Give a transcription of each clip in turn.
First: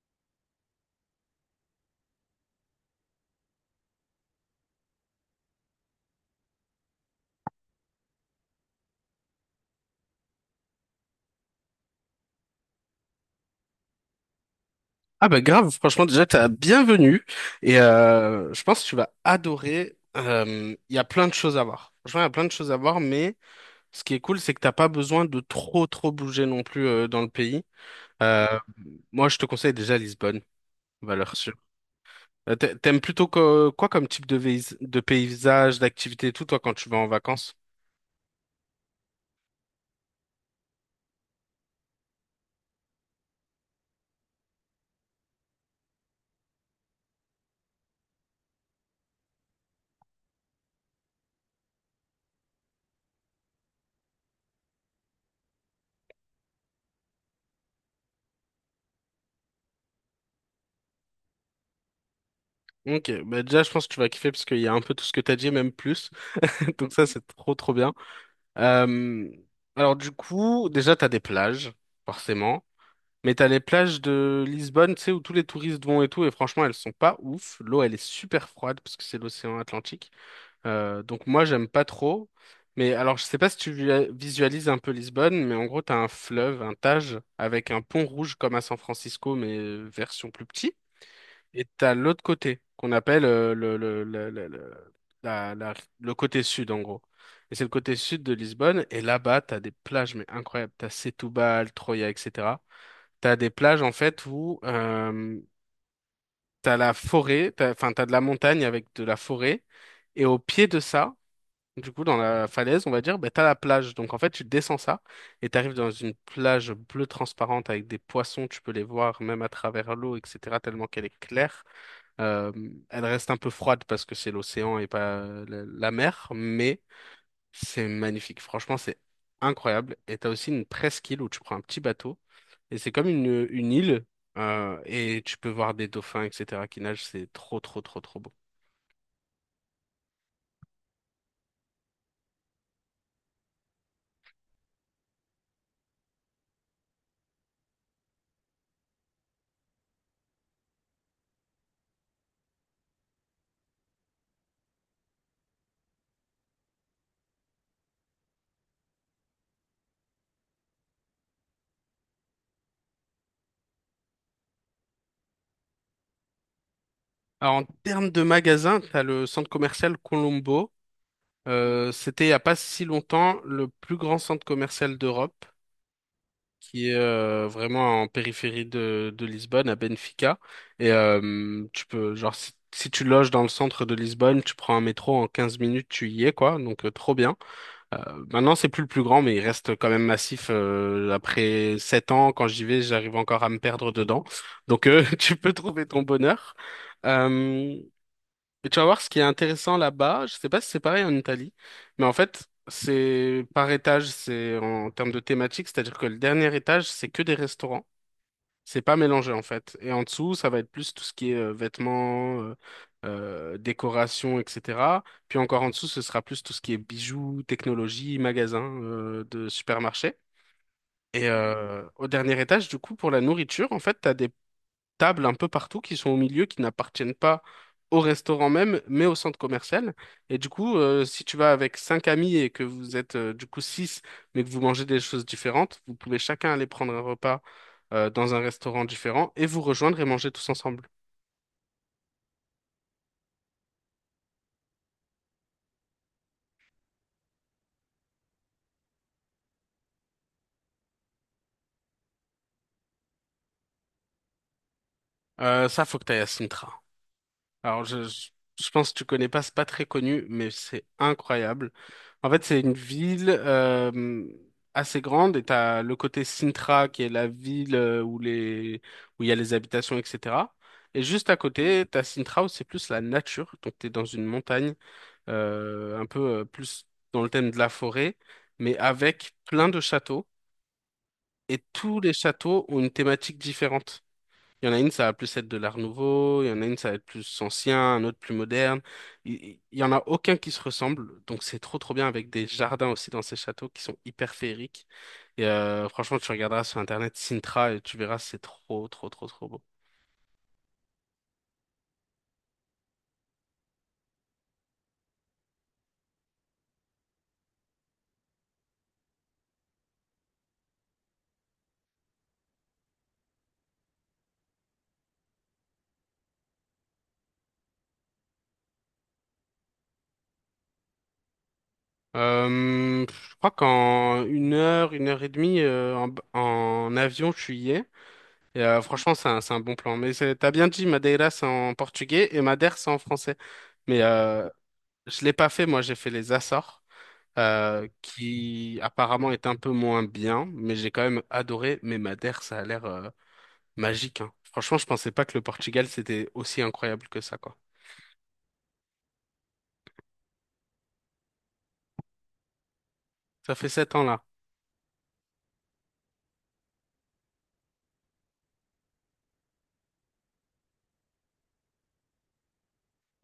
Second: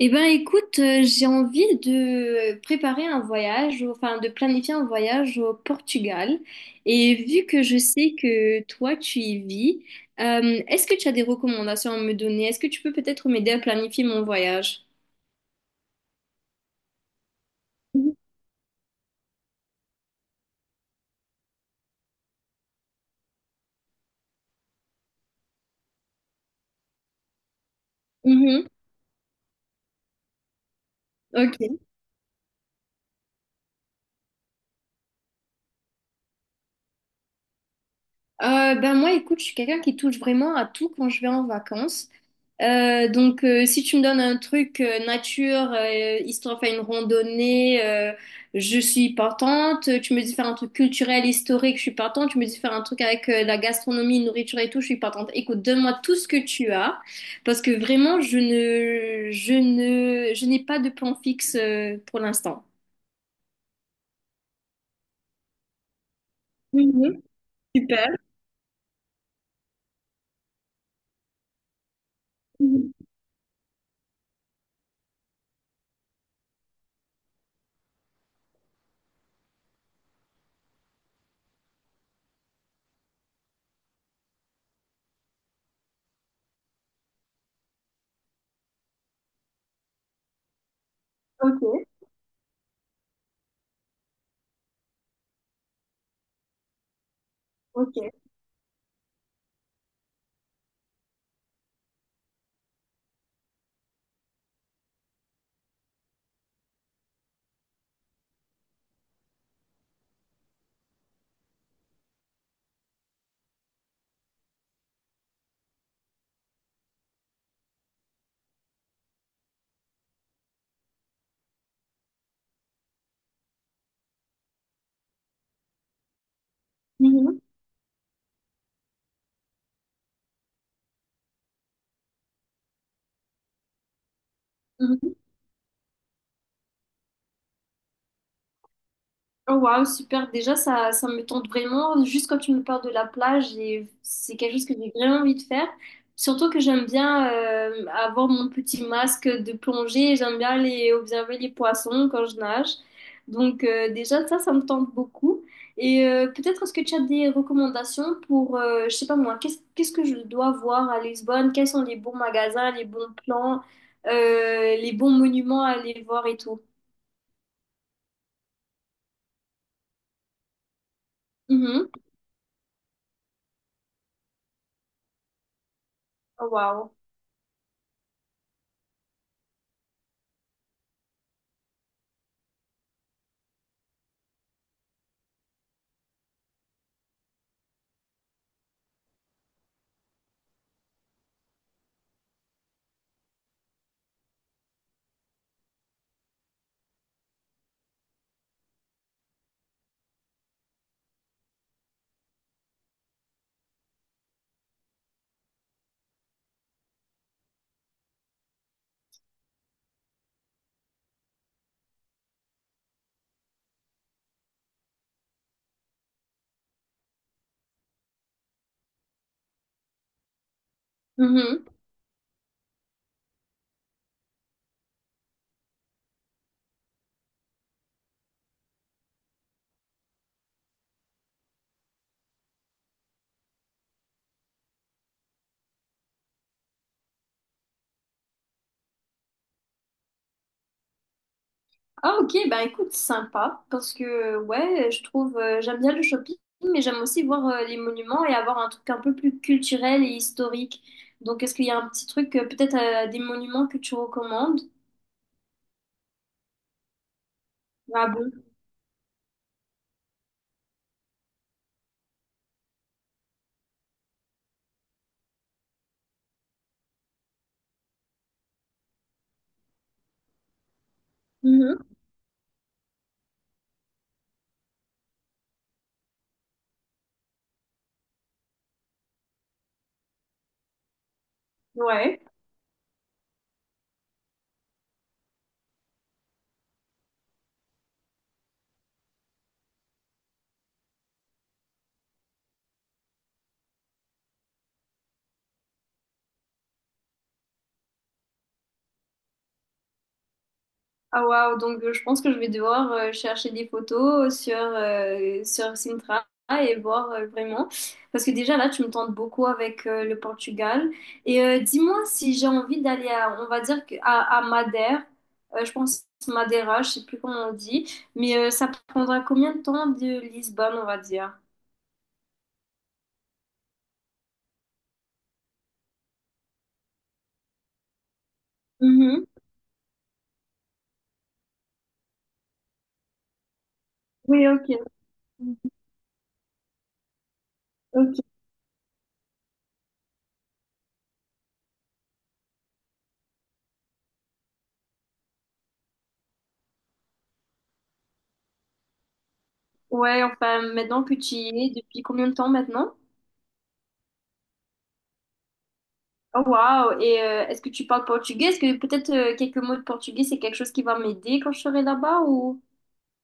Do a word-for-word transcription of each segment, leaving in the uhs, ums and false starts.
Eh ben écoute, euh, j'ai envie de préparer un voyage, enfin de planifier un voyage au Portugal. Et vu que je sais que toi tu y vis, euh, est-ce que tu as des recommandations à me donner? Est-ce que tu peux peut-être m'aider à planifier mon voyage? Ah bah grave, franchement déjà t'as bienvenue et Mhm. euh, je pense que tu vas adorer. Euh, Il y a plein de choses à voir. Franchement, il y a plein de choses à voir, mais ce qui est cool, c'est que t'as pas besoin de trop trop bouger non plus euh, dans le pays. Euh, Mhm. Moi, je te conseille déjà Lisbonne, valeur sûre. Ok. Euh, t'a- T'aimes plutôt que- quoi comme type de, vais- de paysage, d'activité et tout, toi, quand tu vas en vacances? Euh, ben moi, écoute, je suis quelqu'un qui touche vraiment à tout quand je vais en vacances. Euh, donc, euh, si tu me donnes un truc euh, nature, euh, histoire de faire une randonnée, euh, je suis partante. Tu me dis faire un truc culturel, historique, je suis partante. Tu me dis faire un truc avec euh, la gastronomie, nourriture et tout, je suis partante. Écoute, donne-moi tout ce que tu as, parce que vraiment, je ne, je ne, je n'ai pas de plan fixe euh, pour l'instant. Ok, bah déjà je pense que tu vas kiffer parce qu'il y a un peu tout ce que t'as dit, même plus. Donc ça, Mhm, c'est trop trop bien. super. Euh, alors du coup, déjà t'as des plages, forcément, Mhm. mais t'as les plages de Lisbonne, tu sais, où tous les touristes vont et tout, et franchement, elles sont pas ouf. L'eau, elle est super froide parce que c'est l'océan Atlantique. Euh, donc moi, j'aime pas trop. Mais alors, je sais pas si tu vi- visualises un peu Lisbonne, mais en gros, t'as un fleuve, un Tage, avec un pont rouge comme à San Francisco, mais euh, version plus petit. Ok, Et t'as l'autre côté, qu'on appelle euh, le, le, le, le, le, la- la- le côté sud, en gros. Et c'est le côté ok. sud de Lisbonne. Et là-bas, t'as des plages, mais incroyables. T'as Setúbal, Troia, et cetera. T'as des plages, en fait, où euh, t'as la forêt, t'as, enfin, t'as de la montagne avec de la forêt. Et au pied de ça, du coup, dans la falaise, on va dire, bah, t'as la plage. Donc, en fait, tu descends ça et t'arrives dans une plage bleue transparente avec des poissons. Tu peux les voir même à travers l'eau, et cetera, tellement qu'elle est claire. Euh, Elle reste un peu froide parce que c'est l'océan et pas la, la mer, mais Mhm, c'est magnifique. Franchement, c'est incroyable. Et t'as aussi une presqu'île où tu prends un petit bateau et c'est comme une, une île euh, mhm. et tu peux voir des dauphins, et cetera qui nagent. C'est trop, trop, trop, trop beau. Oh, waouh, super. Déjà, ça, ça me tente vraiment. Juste quand tu me parles de la plage, et c'est quelque chose que j'ai vraiment envie de faire. Surtout que j'aime bien euh, avoir mon petit masque de plongée. Et j'aime bien aller observer les poissons quand je nage. Donc, euh, déjà, ça, ça me tente beaucoup. Et euh, peut-être est-ce que tu as des recommandations pour, euh, je sais pas moi, qu'est-ce, qu'est-ce que je dois voir à Lisbonne? Quels sont les bons magasins, les bons plans, euh, les bons monuments à aller voir et tout? Alors, en termes de magasins, t'as le centre commercial Colombo. Mhm. Euh, c'était il n'y a pas si longtemps le plus grand centre commercial d'Europe, Oh, qui waouh. est euh, vraiment en périphérie de, de Lisbonne, à Benfica. Et euh, tu peux, genre, si, si tu loges dans le centre de Lisbonne, tu prends un métro en quinze minutes, tu y es, quoi. Donc, euh, trop bien. Euh, Maintenant, c'est plus le plus grand, mais il reste quand même massif. Euh, après sept ans, quand j'y vais, j'arrive encore à me perdre dedans. Donc, euh, tu peux trouver ton bonheur. Euh, et tu vas voir ce qui est intéressant là-bas, je sais pas si c'est pareil en Italie, mais en fait, c'est par étage, c'est en termes de thématique, c'est-à-dire que le dernier étage, c'est que des restaurants, c'est pas mélangé en fait. Et en dessous, ça va être plus tout ce qui est euh, vêtements, euh, euh, décoration, et cetera. Puis encore en dessous, ce sera plus tout ce qui est bijoux, technologie, magasins euh, de supermarché. Et Mhm. euh, au dernier étage, du coup, pour la nourriture, en fait, t'as des tables un peu partout qui sont au milieu, qui n'appartiennent pas au restaurant même, mais au centre commercial. Et du coup, euh, si tu vas avec cinq amis et que vous êtes euh, du coup six, mais que vous mangez des choses différentes, vous pouvez chacun aller prendre un repas euh, dans un restaurant différent et vous rejoindre et manger tous ensemble. Ah ok, ben écoute, sympa, parce que ouais, je trouve, euh, j'aime bien le shopping, mais j'aime aussi voir euh, les monuments et avoir un truc un peu plus culturel et historique. Donc est-ce qu'il y a un petit truc, euh, peut-être euh, des monuments que tu recommandes? Euh, ça, faut que t'ailles à Sintra. Alors, je, Ah je bon? je pense que tu connais pas, c'est pas très connu, mais c'est incroyable. En fait, c'est une ville euh, assez grande et t'as le côté Sintra qui est la ville euh, où les où il y a les habitations, et cetera. Et juste à côté, Mhm. t'as Sintra où c'est plus la nature. Donc, t'es dans une montagne, euh, un peu euh, plus dans le thème de la forêt, mais avec plein de châteaux. Et tous les Ouais. châteaux ont une thématique différente. Il y en a une, ça va plus être de l'art nouveau, il y en a une, ça va être plus ancien, un autre plus moderne. Il il- il y en a aucun qui se ressemble, donc c'est trop trop bien avec des jardins aussi dans ces châteaux qui sont hyper féeriques. Et euh, franchement, tu regarderas sur internet Sintra et tu verras, c'est trop trop trop trop beau. Ah waouh, donc euh, je pense que je vais devoir euh, chercher des photos euh, sur, euh, sur Sintra et voir euh, vraiment. Parce que déjà là, tu me tentes beaucoup avec euh, le Portugal. Et euh, dis-moi si j'ai envie d'aller à, on va dire, que- à, à Madère. Euh, je pense Madeira, je sais plus comment on dit. Mais euh, ça prendra combien de temps de Lisbonne, on va dire? Euh, je crois qu'en une heure, une heure et demie euh, en, b- en avion, je suis y ai. Et, euh, franchement, Mhm. c'est un, c'est un bon plan. Mais c'est- t'as bien dit, Madeira, c'est en portugais et Madère, c'est en français. Mais Oui, euh, ok. je l'ai pas fait, moi, j'ai fait les Açores. euh, Ok. Qui apparemment est un peu moins bien, mais j'ai quand même adoré. Mais Madère, ça a l'air euh, magique, hein. Franchement, je pensais pas que le Portugal, c'était aussi incroyable que ça, quoi. Ouais, enfin, maintenant que tu y es, depuis combien de temps maintenant? Ça fait sept ans là. Oh, waouh! Et euh, est-ce que tu parles portugais? Est-ce que peut-être euh, quelques mots de portugais, c'est quelque chose qui va m'aider quand je serai là-bas ou...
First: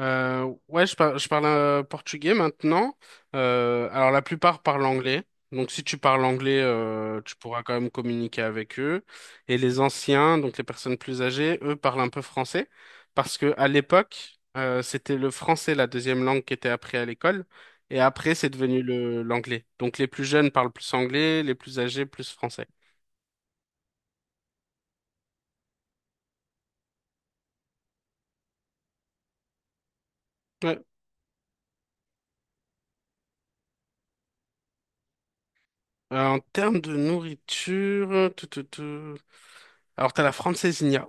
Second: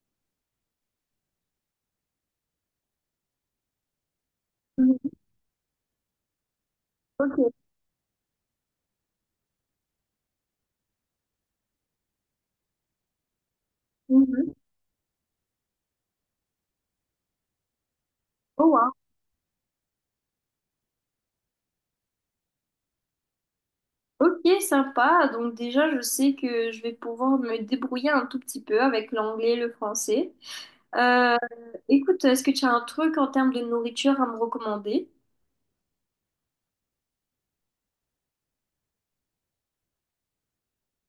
Euh, ouais, je, par- je parle euh, portugais maintenant. Euh, alors la plupart parlent Mhm. anglais. Donc si tu parles anglais, euh, tu Ok. pourras quand même communiquer avec eux. Et les anciens, donc les personnes plus âgées, eux parlent un peu français parce que à l'époque, Mhm. euh, c'était le français la deuxième langue qui était apprise à l'école. Et après, c'est Oh, devenu waouh. le l'anglais. Donc les plus jeunes parlent plus anglais, les plus âgés plus français. Ok, sympa. Donc déjà, je sais que je vais pouvoir me débrouiller un tout petit peu avec l'anglais et le français. Ouais. Euh, écoute, est-ce que tu as un truc en termes de nourriture à me recommander? Euh, en termes de nourriture, tout, tout, tout. Alors t'as la francesinha.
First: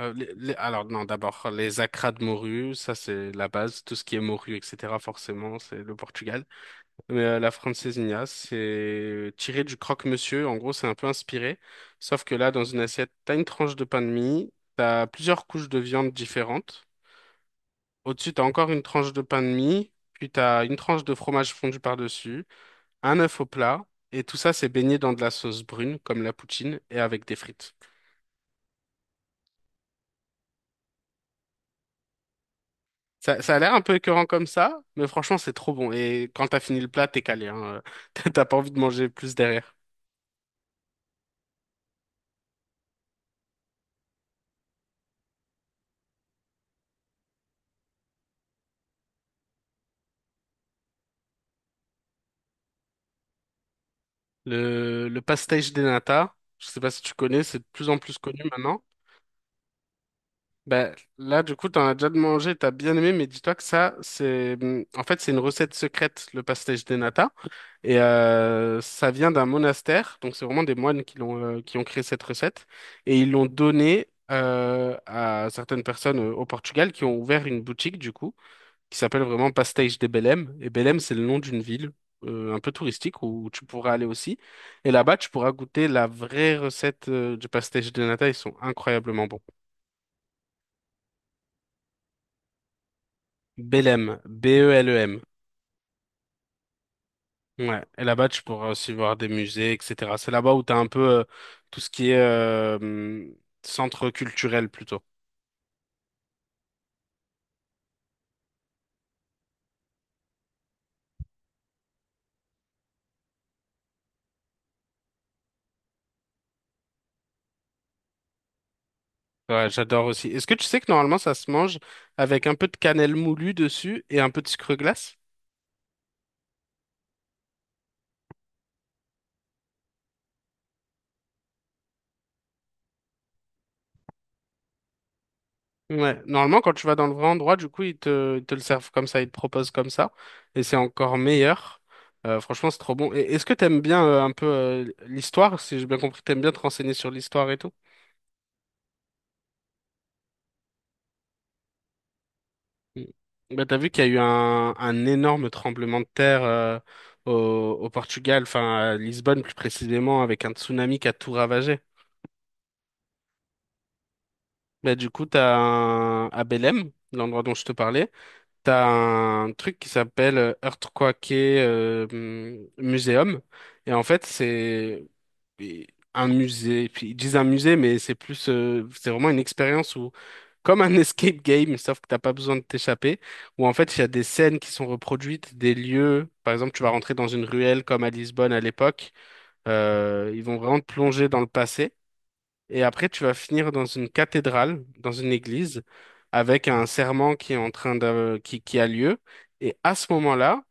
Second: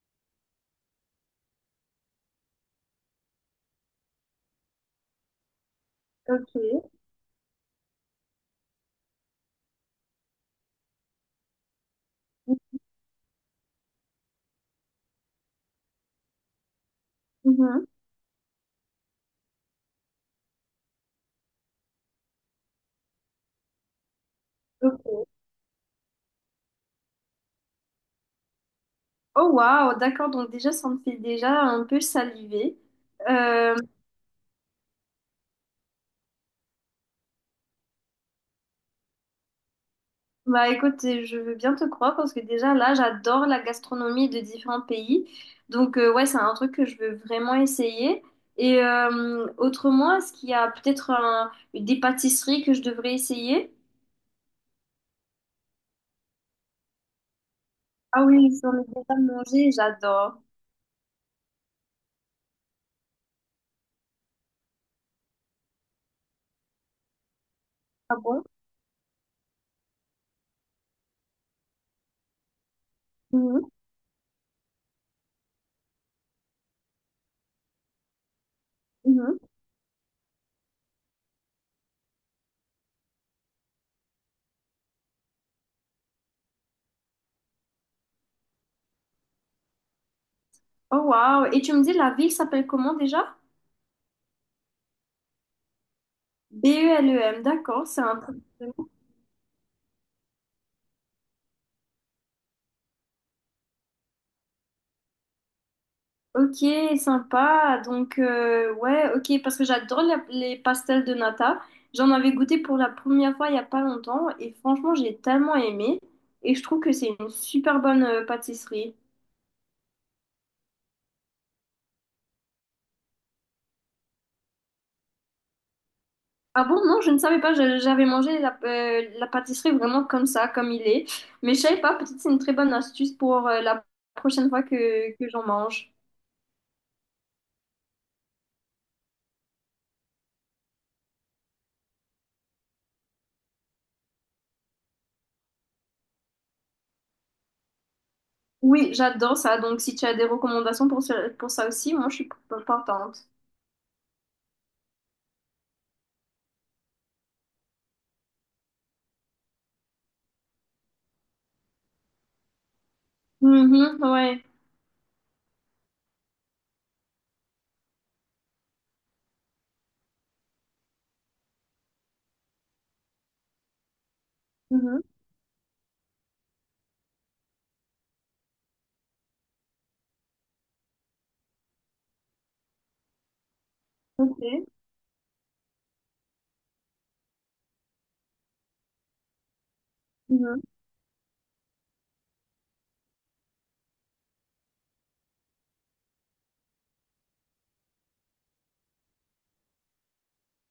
Euh, les- les- alors non, d'abord les acras de morue, ça c'est la base, tout ce qui est morue, et cetera. Forcément, c'est le Portugal. Ok. Mais euh, la francesinha, c'est tiré du croque-monsieur. En gros, c'est un peu inspiré, sauf que là, dans une assiette, t'as une tranche de pain de mie, t'as plusieurs couches de viande différentes. Mhm. Au-dessus, t'as encore une tranche de pain de mie, puis t'as une tranche de fromage fondu par-dessus, un œuf au plat, et tout ça c'est baigné dans de Ok. la sauce brune comme la poutine et avec des frites. Oh, waouh! D'accord. Donc déjà, ça me fait déjà un peu saliver. Ça, ça a l'air Euh, un peu écœurant comme ça, mais franchement, c'est trop bon. Et quand t'as fini le plat, t'es calé, hein. T'as t'as pas envie de manger plus derrière. Bah écoute, je veux bien te croire parce que déjà là, j'adore la gastronomie de différents pays. Donc euh, ouais, c'est un truc que je veux vraiment essayer. Et euh, autrement, est-ce qu'il y a peut-être un- des pâtisseries que je devrais essayer? Le, le pastéis de nata, je sais pas si tu connais, c'est de plus en plus Ah connu oui, j'en maintenant. ai déjà mangé, j'adore. Ben, là, du coup, t'en as déjà mangé, t'as bien aimé, mais dis-toi que ça, c'est, hum, en fait, c'est une recette secrète, le pastéis de nata. Et Ah bon? euh, ça vient d'un monastère, donc c'est vraiment des moines qui l'ont, euh, qui ont créé cette recette. Et ils l'ont Mhm, donnée euh, à certaines personnes euh, au Portugal qui ont ouvert une boutique, du coup. Qui s'appelle mhm. vraiment Pastéis de Belém. Et Belém, c'est le nom d'une ville euh, un peu touristique où tu pourras aller aussi. Et là-bas, tu pourras goûter la vraie recette euh, du pastéis de nata. Ils sont incroyablement bons. Oh wow. Et tu me dis, la ville s'appelle comment déjà? Belém, B E L E M. B E L E M, Ouais. d'accord, c'est Et un là-bas, tu truc. pourras aussi voir des musées, et cetera. C'est là-bas où tu as un peu euh, tout ce qui est euh, hum, centre culturel plutôt. Ok, sympa. Donc, euh, ouais, ok, parce que j'adore la- les pastels de nata. J'en avais goûté pour la première fois il n'y a pas longtemps et franchement, j'ai tellement aimé et je trouve que c'est une super bonne euh, pâtisserie. Ouais, j'adore aussi. Est-ce que tu sais que normalement, ça se mange avec un peu de cannelle moulue dessus et un peu de sucre glace? Ah bon, non, je ne savais pas, je- j'avais mangé la, euh, la pâtisserie vraiment comme ça, comme il est. Mais je savais pas, peut-être c'est une très bonne astuce pour euh, la prochaine fois que, que j'en mange. Ouais, normalement, quand tu vas dans le vrai endroit, du coup, ils te, ils te le servent comme ça, ils te proposent comme ça, et c'est encore meilleur. Euh, franchement, c'est trop bon. Et est-ce que t'aimes bien euh, un peu euh, l'histoire? Si j'ai bien compris, t'aimes bien te renseigner sur l'histoire et tout? Oui, j'adore ça, donc si tu as des recommandations pour, ce- pour ça aussi, moi je suis Mm. partante. Bah, t'as vu qu'il y a eu un, un énorme tremblement de terre euh, au, au Portugal, enfin à Lisbonne plus précisément, avec un tsunami qui a tout ravagé. Mhm, ouais. Bah, du coup, t'as un, à Belém, l'endroit dont je te parlais, t'as un truc qui s'appelle euh, Earthquake euh, hum, Museum. Et en fait, Mhm, c'est un musée. Puis ils disent un musée, mais c'est plus, euh, c'est vraiment une expérience où, comme un escape game, sauf que t'as pas besoin de t'échapper. Où en fait, il y a des scènes ok. qui sont reproduites, des lieux. Par exemple, tu vas rentrer dans une ruelle comme à Lisbonne à l'époque. Euh, ils vont Mhm. vraiment te plonger dans le passé. Et après, tu vas finir dans une cathédrale, dans une église, avec un serment qui est en train de, qui, qui a lieu. Et à ce moment-là,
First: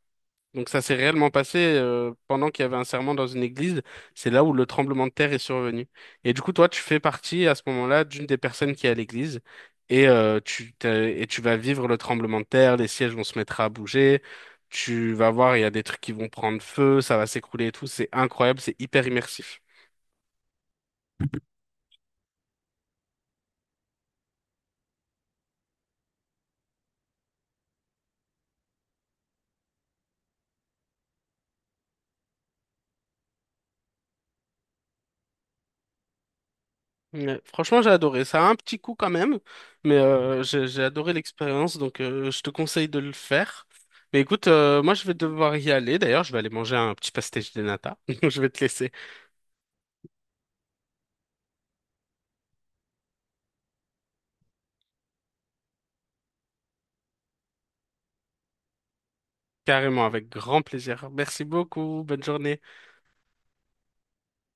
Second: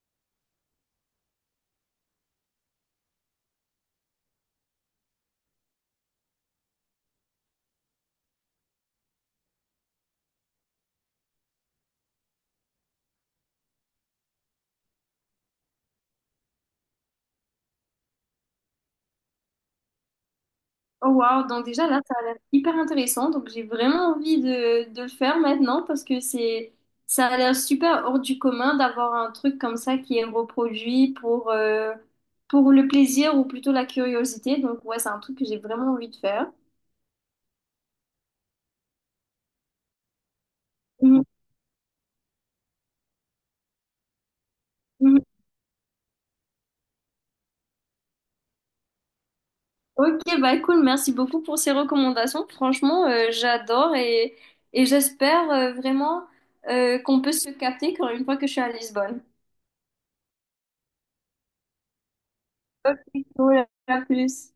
donc ça s'est réellement passé euh, pendant qu'il y avait un serment dans une église, c'est là où le tremblement de terre est survenu. Et du coup, toi, tu fais partie à ce moment-là d'une des personnes qui est à l'église. Et, euh, tu t'es- et tu vas vivre le tremblement de terre, les sièges vont se mettre à bouger, tu vas voir, il y a des trucs qui vont prendre feu, ça va s'écrouler et tout, c'est incroyable, c'est hyper immersif. Oh wow, donc déjà là, ça a l'air hyper intéressant. Donc j'ai vraiment envie de, de le faire maintenant parce que c'est ça a l'air super hors du commun d'avoir un truc comme ça qui est reproduit pour, euh, pour le plaisir ou plutôt la curiosité. Donc ouais, c'est un truc que j'ai vraiment envie de faire. Ouais, franchement, j'ai adoré. Ça a un petit coup quand même, mais euh, j'ai j'ai adoré Mhm. l'expérience, donc euh, je te conseille de le faire. Mais écoute, euh, moi je vais Mhm. devoir y aller. D'ailleurs, je vais aller manger un petit pastéis de nata. Donc, je vais te laisser Ok, bah cool, merci beaucoup pour ces recommandations. Franchement, euh, j'adore et, et j'espère euh, vraiment euh, qu'on peut se capter quand une fois que je suis à Lisbonne. carrément avec grand plaisir. Merci beaucoup. Bonne journée. Ok, cool, à plus.